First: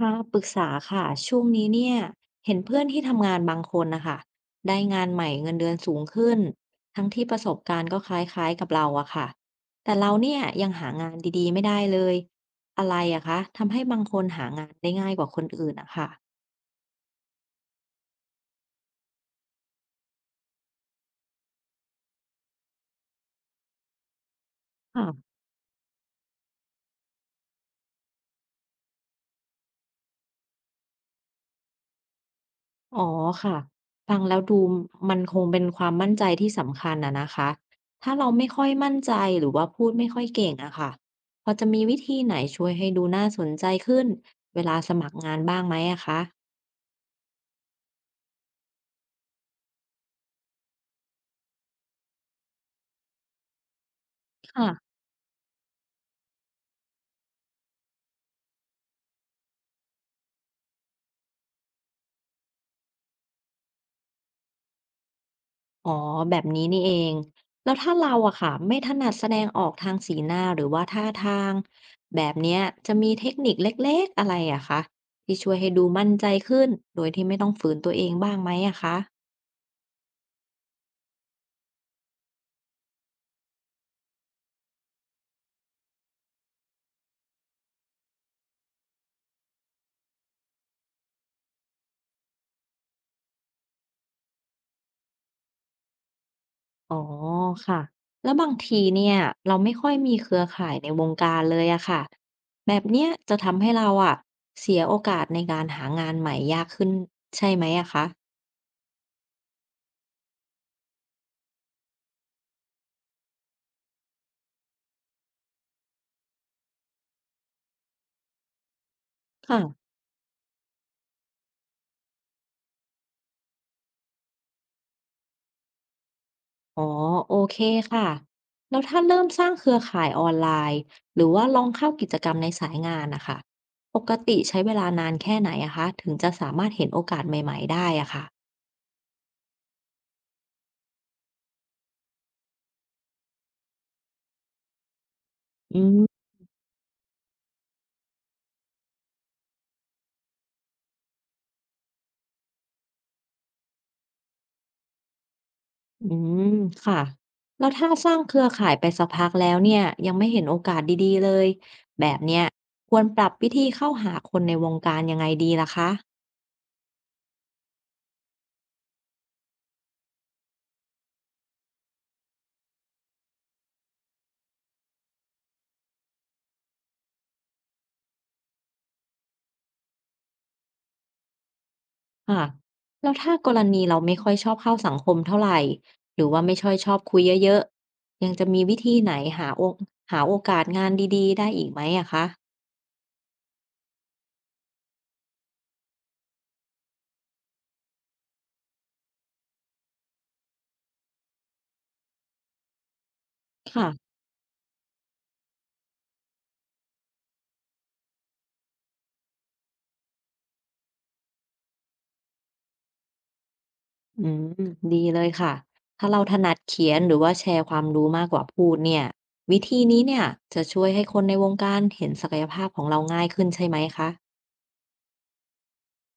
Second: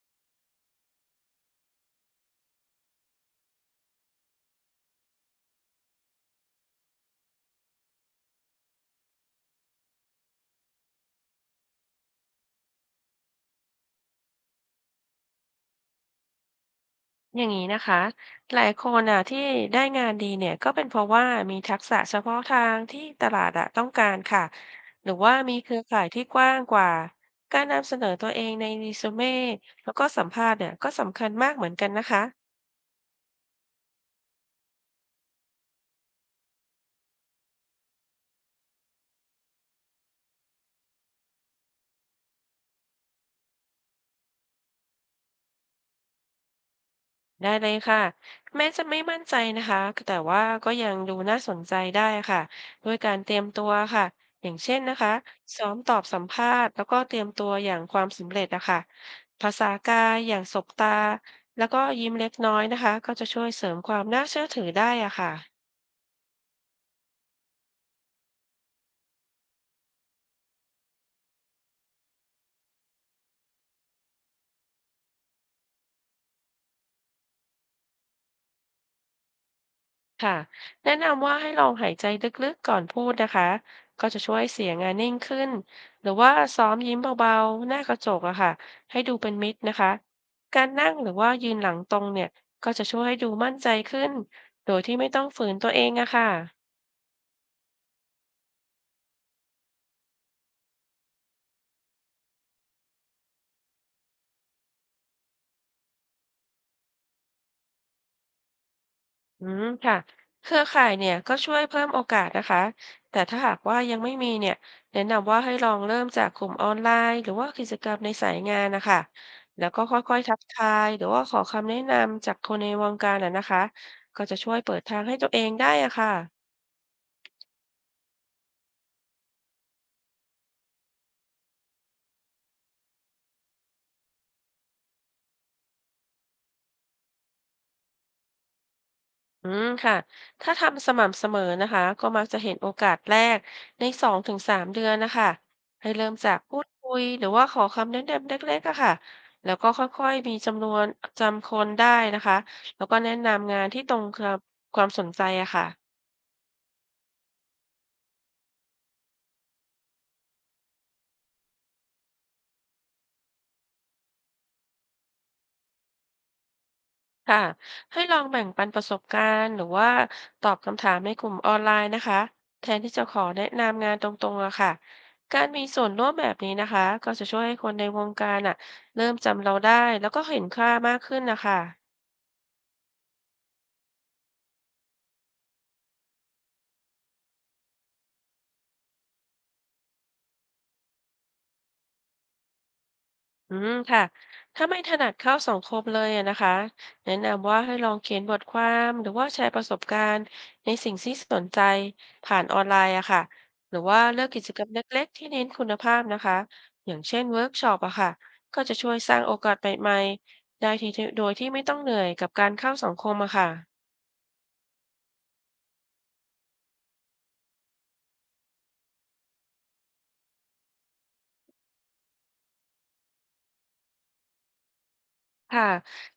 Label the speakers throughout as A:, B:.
A: ค่ะปรึกษาค่ะช่วงนี้เนี่ยเห็นเพื่อนที่ทำงานบางคนนะคะได้งานใหม่เงินเดือนสูงขึ้นทั้งที่ประสบการณ์ก็คล้ายๆกับเราอะค่ะแต่เราเนี่ยยังหางานดีๆไม่ได้เลยอะไรอะคะทำให้บางคนหางานได้ง่ายกว่าคนอื่นอะค่ะ
B: อย่างนี้นะคะหลายคนอ่ะที่ได้งานดีเนี่ยก็เป็นเพราะว่ามีทักษะเฉพาะทางที่ตลาดอ่ะต้องการค่ะหรือว่ามีเครือข่ายที่กว้างกว่าการนำเสนอตัวเองในรีสูเม่แล้วก็สัมภาษณ์เนี่ยก็สำคัญมากเหมือนกันนะคะ
A: อ๋อค่ะฟังแล้วดูมันคงเป็นความมั่นใจที่สำคัญอะนะคะถ้าเราไม่ค่อยมั่นใจหรือว่าพูดไม่ค่อยเก่งอะค่ะพอจะมีวิธีไหนช่วยให้ดูน่าสนใจขึ้นเวลาสมัครงานบ้างไหมอะคะ
B: ได้เลยค่ะแม้จะไม่มั่นใจนะคะแต่ว่าก็ยังดูน่าสนใจได้ค่ะด้วยการเตรียมตัวค่ะอย่างเช่น
A: ค่ะ
B: นะคะซ้อมตอบสัมภาษณ์แล้วก็เตรียมตัวอย่างความสำเร็จนะคะภาษากายอย่างสบตาแล้วก็ยิ้มเล็กน้อยนะคะก็จะช่วยเสริมความน่าเชื่อถือได้อะค่ะ
A: อ๋อแบบนี้นี่เองแล้วถ้าเราอะค่ะไม่ถนัดแสดงออกทางสีหน้าหรือว่าท่าทางแบบเนี้ยจะมีเทคนิคเล็กๆอะไรอะคะที่ช่วยให้ดูมั่นใจขึ้นโดยที่ไม่ต้องฝืนตัวเองบ้างไหมอะคะ
B: ค่ะแนะนำว่าให้ลองหายใจลึกๆก่อนพูดนะคะก็จะช่วยเสียงอะนิ่งขึ้นหรือว่าซ้อมยิ้มเบาๆหน้ากระจกอะค่ะให้ดูเป็นมิตรนะคะการนั่งหรือว่ายืนหลังตรงเนี่ยก็จะช่วยให้ดูมั่นใจขึ้นโดยที่ไม่ต้องฝืนตัวเองอะค่ะ
A: อ๋อค่ะแล้วบางทีเนี่ยเราไม่ค่อยมีเครือข่ายในวงการเลยอะค่ะแบบเนี้ยจะทำให้เราอะเสียโอกาสในการหางานใหม่ยากขึ้นใช่ไหมอะคะ
B: อืมค่ะเครือข่ายเนี่ยก็ช่วยเพิ่มโอกาสนะคะแต่ถ้าหากว่ายังไม่มีเนี่ยแนะนำว่าให้ลองเริ่มจากกลุ่มออนไลน์หรือว่ากิจกรรมในสายงานนะคะ
A: ค่ะ
B: แล้วก็ค่อยๆทักทายหรือว่าขอคำแนะนำจากคนในวงการอ่ะนะคะก็จะช่วยเปิดทางให้ตัวเองได้อะค่ะ
A: อ๋อโอเคค่ะแล้วถ้าเริ่มสร้างเครือข่ายออนไลน์หรือว่าลองเข้ากิจกรรมในสายงานนะคะปกติใช้เวลานานแค่ไหนอะคะถึงจะสามารถเห็นโอกาสใหม่ๆได้อะค่ะ
B: อืมค่ะ ถ้าทำสม่ำเสมอนะคะ ก็มักจะเห็นโอกาสแรกใน2 ถึง 3 เดือนนะคะ ให้เริ่
A: อื
B: มจากพูดคุยหรือว่าขอคำแนะนำเล็กๆอะค่ะแล้วก็ค่อยๆมีจำนวนจำคนได้นะคะ แล้วก็แนะนำงานที่ตรงกับความสนใจอะค่ะ
A: อืมค่ะแล้วถ้าสร้างเครือข่ายไปสักพักแล้วเนี่ยยังไม่เห็นโอกาสดีๆเลยแบบเนี้ยควรปรับวิธีเข้าหาคนในวงการยังไงดีล่ะคะ
B: ค่ะให้ลองแบ่งปันประสบการณ์หรือว่าตอบคำถามในกลุ่มออนไลน์นะคะแทนที่จะขอแนะนำงานตรงๆอะค่ะการมีส่วนร่วมแบบนี้นะคะก็จะช่วยให้คนในวงการอะเริ่มจำเราได้แล้วก็เห็นค่ามากขึ้นนะคะ
A: ค่ะแล้วถ้ากรณีเราไม่ค่อยชอบเข้าสังคมเท่าไหร่หรือว่าไม่ค่อยชอบคุยเยอะๆยังจะมีวิธีไหนหาโอกหาโอกาสงานดีๆได้อีกไหมอะคะ
B: อืมค่ะถ้าไม่ถนัดเข้าสังคมเลยอะนะคะแนะนำว่าให้ลองเขียนบทความหรือว่าแชร์ประสบการณ์ในสิ่งที่สนใจผ่านออนไลน์อะค่ะหรือว่า
A: ค่ะ
B: เลือกกิจกรรมเล็กๆที่เน้นคุณภาพนะคะอย่างเช่นเวิร์กช็อปอะค่ะก็จะช่วยสร้างโอกาสใหม่ๆได้ที่โดยที่ไม่ต้องเหนื่อยกับการเข้าสังคมอะค่ะ
A: อืมดีเลยค่ะถ้าเราถนัดเขียนหรือว่าแชร์ความรู้มากกว่าพูดเนี่ยวิธีนี้เนี่ยจะช่วยให้คนในวงการเห็นศักยภาพของเราง่ายขึ้นใช่ไหมคะ
B: ค่ะ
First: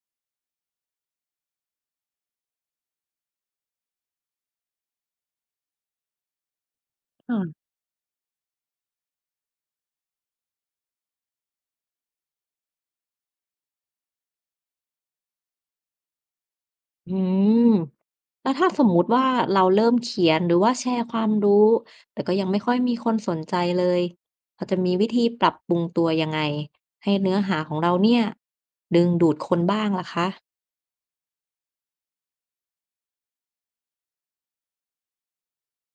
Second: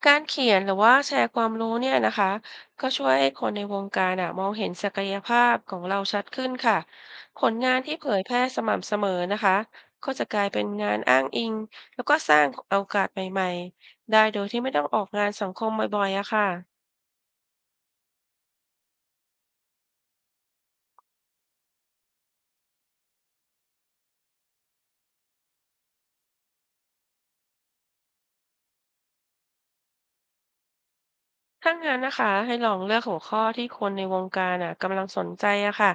B: การเขียนหรือว่าแชร์ความรู้เนี่ยนะคะก็ช่วยให้คนในวงการอ่ะมองเห็นศักยภาพของเราชัดขึ้นค่ะ
A: ค่ะ
B: ผลงานที่เผยแพร่สม่ำเสมอนะคะก็จะกลายเป็นงานอ้างอิงแล้วก็สร้างโอกาสใหม่ๆได้โดยที่ไม่ต้องออกงานสังคมบ่อยๆอะค่ะ
A: อืมแล้วถ้าสมมุติว่าเราเริ่มเขียนหรือว่าแชร์ความรู้แต่ก็ยังไม่ค่อยมีคนสนใจเลยเราจะมีวิธีปรับปรุงตัวยังไงให้เนื้อหาของเราเนี่ยดึงดูดคนบ้างล่ะคะ
B: ถ้างั้นนะคะให้ลองเลือกหัวข้อที่คนในวงการอ่ะกำลังสนใจอะค่ะ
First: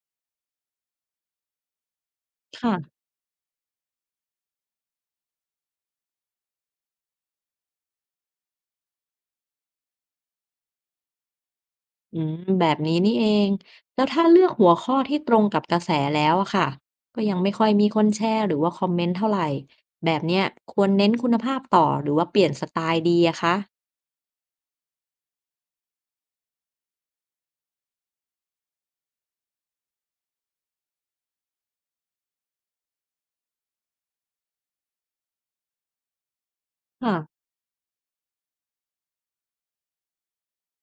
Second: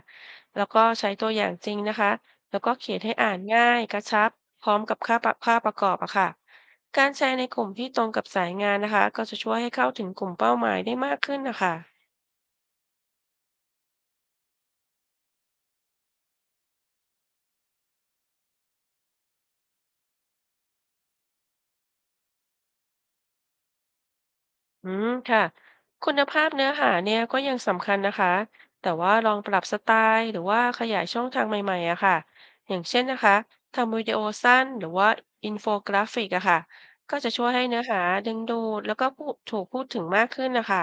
B: แล้วก็ใช้ตัวอย่างจริงนะคะแล้วก็เขียน
A: ค่ะ
B: ให้อ่านง่ายกระชับพร้อมกับค่าประกอบอะค่ะการแชร์ในกลุ่มที่ตรงกับสายงานนะคะก็จะช่วยให้เข้าถึงกลุ่มเป้าหมายได้มากขึ้นนะคะ
A: อืมแบบนี้นี่เอง แล้วถ้าเลือกหัวข้อที่ตรงกับกระแสแล้วอะค่ะ ก็ยังไม่ค่อยมีคนแชร์หรือว่าคอมเมนต์เท่าไหร่ แบบเนี้ยควรเน้นคุณภาพต่อหรือว่าเปลี่ยนสไตล์ดีอะคะ
B: อืมค่ะคุณภาพเนื้อหาเนี่ยก็ยังสำคัญนะคะแต่ว่าลองปรับสไตล์หรือว่าขยายช่องทางใหม่ๆอะค่ะอย่างเช่นนะคะทำวิดีโอสั้นหรือว่าอินโฟกราฟิกอะค่ะก็จะ
A: ค่ะ
B: ช่วยให้เนื้อหาดึงดูดแล้วก็ผู้ถูกพูดถึงมากขึ้นนะคะ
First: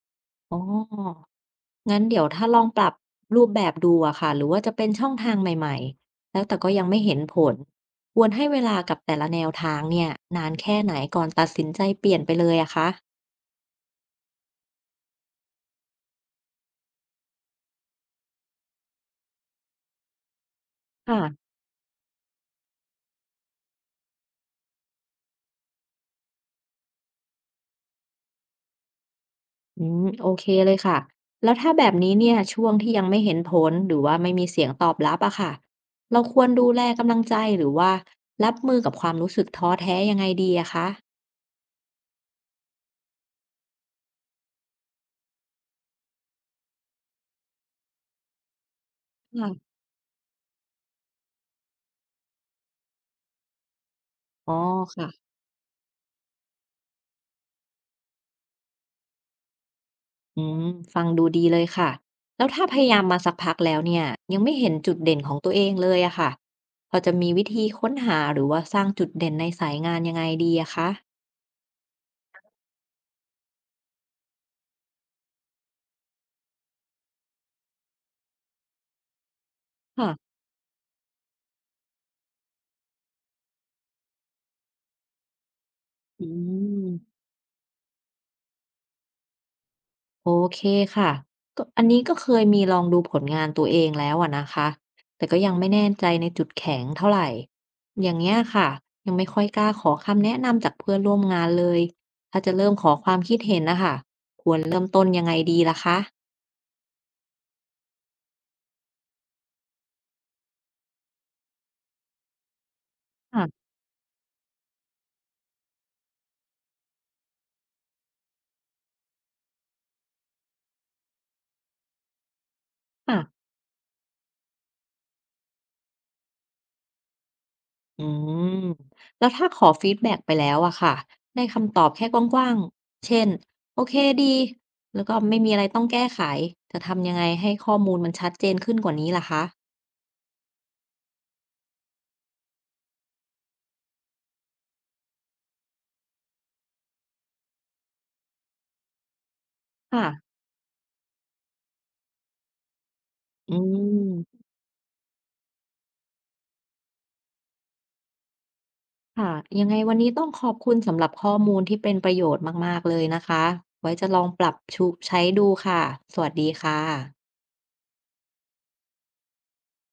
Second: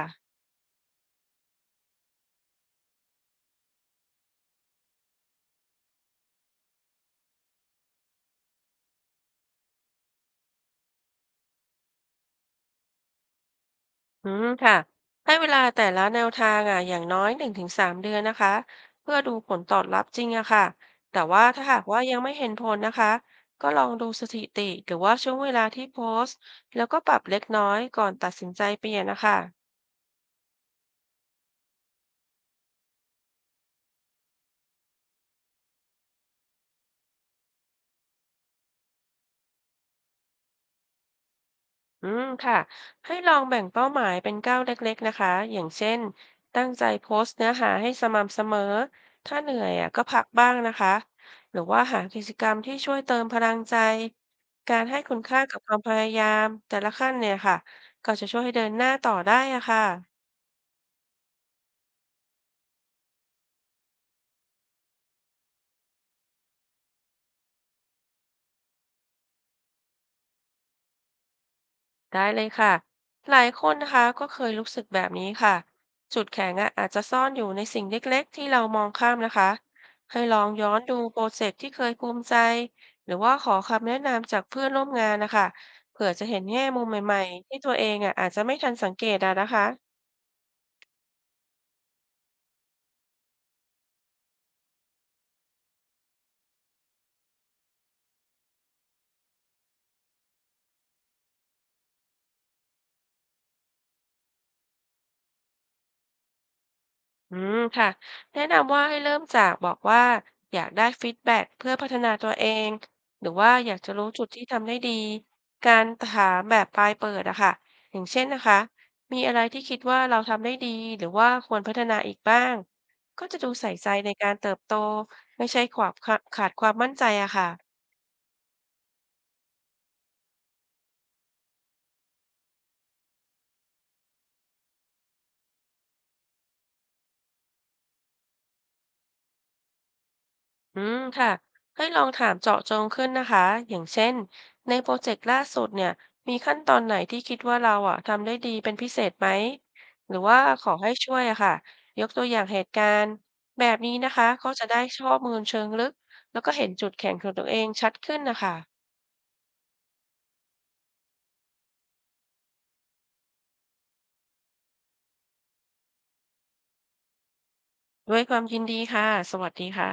A: อ๋องั้นเดี๋ยวถ้าลองปรับรูปแบบดูอะค่ะ หรือว่าจะเป็นช่องทางใหม่ๆ แล้วแต่ก็ยังไม่เห็นผล ควรให้เวลากับแต่ละแนวทางเนี่ยนานแค่ไหนก่อนตัดสินใจเปลี่ยนไปเลยอะคะ
B: อืมค่ะให้เวลาแต่ละแนวทางอ่ะอย่างน้อย1 ถึง 3 เดือนนะคะเพื่อดูผลตอบรับจริงอะค่ะแต่ว่า
A: ค่ะ
B: ถ้าหากว่ายังไม่เห็นผลนะคะก็ลองดูสถิติหรือว่าช่วงเวลาที่โพสต์แล้วก็ปรับเล็กน้อยก่อนตัดสินใจเปลี่ยนนะคะ
A: อืมโอเคเลยค่ะแล้วถ้าแบบนี้เนี่ยช่วงที่ยังไม่เห็นผลหรือว่าไม่มีเสียงตอบรับอะค่ะเราควรดูแลกำลังใจหรือว่ารับมือกับความรู้สึกท้อแท้ยังไงดีอะคะ
B: อืมค่ะให้ลองแบ่งเป้าหมายเป็นก้าวเล็กๆนะคะอย่างเช่นตั้งใจโพสต์เนื้อหาให้สม่ำเสมอถ้าเห
A: ค่ะ
B: นื่อยอ่ะก็พักบ้างนะคะหรือว่าหากิจกรรมที่ช่วยเติมพลังใจ
A: อ๋อ
B: การให้
A: ค่ะ
B: คุณค่ากับความพยายามแต่ละขั้นเนี่ยค่ะก็จะช่วยให้เดินหน้าต่อได้อะค่ะ
A: อืมฟังดูดีเลยค่ะแล้วถ้าพยายามมาสักพักแล้วเนี่ยยังไม่เห็นจุดเด่นของตัวเองเลยอะค่ะพอจะมีวิธีค้นหาหรือว่าสร้างจุดเด่นในสายงานยังไงดีอะคะ
B: ได้เลยค่ะ หลายคนนะคะก็เคยรู้สึกแบบนี้ค่ะจุดแข็งอะอาจจะซ่อนอยู่ในสิ่งเล็กๆที่เรามองข้ามนะคะ
A: ค่ะ
B: ให้ลองย้อนดูโปรเจกต์ที่เคยภูมิใจ หรือว่าขอคำแนะนำจากเพื่อนร่วมงานนะคะเผื่อจะ
A: อื
B: เห็นแง่มุมให
A: ม
B: ม่ๆที่ตัวเองอะอาจจะไม่ทันสังเกตอะนะคะ
A: โอเคค่ะก็อันนี้ก็เคยมีลองดูผลงานตัวเองแล้วอะนะคะแต่ก็ยังไม่แน่ใจในจุดแข็งเท่าไหร่อย่างเงี้ยค่ะยังไม่ค่อยกล้าขอคำแนะนำจากเพื่อนร่วมงานเลยถ้าจะเริ่มขอความคิดเห็นนะคะควรเริ่มต้นยังไงดีล่ะคะ
B: อืมค่ะแนะนำว่าให้เริ่มจากบอกว่าอยากได้ฟีดแบ็กเพื่อพัฒนาตัวเองหรือว่า
A: อ่ะ
B: อยากจะรู้จุดที่ทำได้ดีการถามแบบปลายเปิดอะค่ะอย่างเช่นนะคะมีอะไรที่คิดว่าเราทำได้ดีหรือว่าควรพัฒนาอีกบ้าง
A: อ่ะ
B: ก็จะดูใส่ใจในการเติบโตไม่ใช่ขาดความมั่นใจอะค่ะ
A: อืมแล้วถ้าขอฟีดแบ็กไปแล้วอะค่ะได้คำตอบแค่กว้างๆเช่นโอเคดีแล้วก็ไม่มีอะไรต้องแก้ไขจะทำยังไงให้ข้อมูลมันชัดเจนขึ้นกว่านี้ล่ะคะ
B: อืมค่ะให้ลองถามเจาะจงขึ้นนะคะอย่างเช่นในโปรเจกต์ล่าสุดเนี่ยมีขั้นตอนไหนที่คิดว่าเราอ่ะทำได้ดีเป็นพิเศษไหม
A: ค่ะ
B: หรือว่าขอให้ช่วยอะค่ะยกตัวอย่างเหตุการณ์
A: อื
B: แบบนี้นะคะ
A: ม
B: ก็จะได้ข้อมูลเชิงลึกแล้วก็เห็นจุดแข็งของตัวเองชัดขึ้นนะคะ
A: ค่ะยังไงวันนี้ต้องขอบคุณสำหรับข้อมูลที่เป็นประโยชน์มากๆเลยนะคะไว้จะลองปรับชุใช้ดูค่ะสวัสดีค่ะ
B: ด้วยความยินดีค่ะสวัสดีค่ะ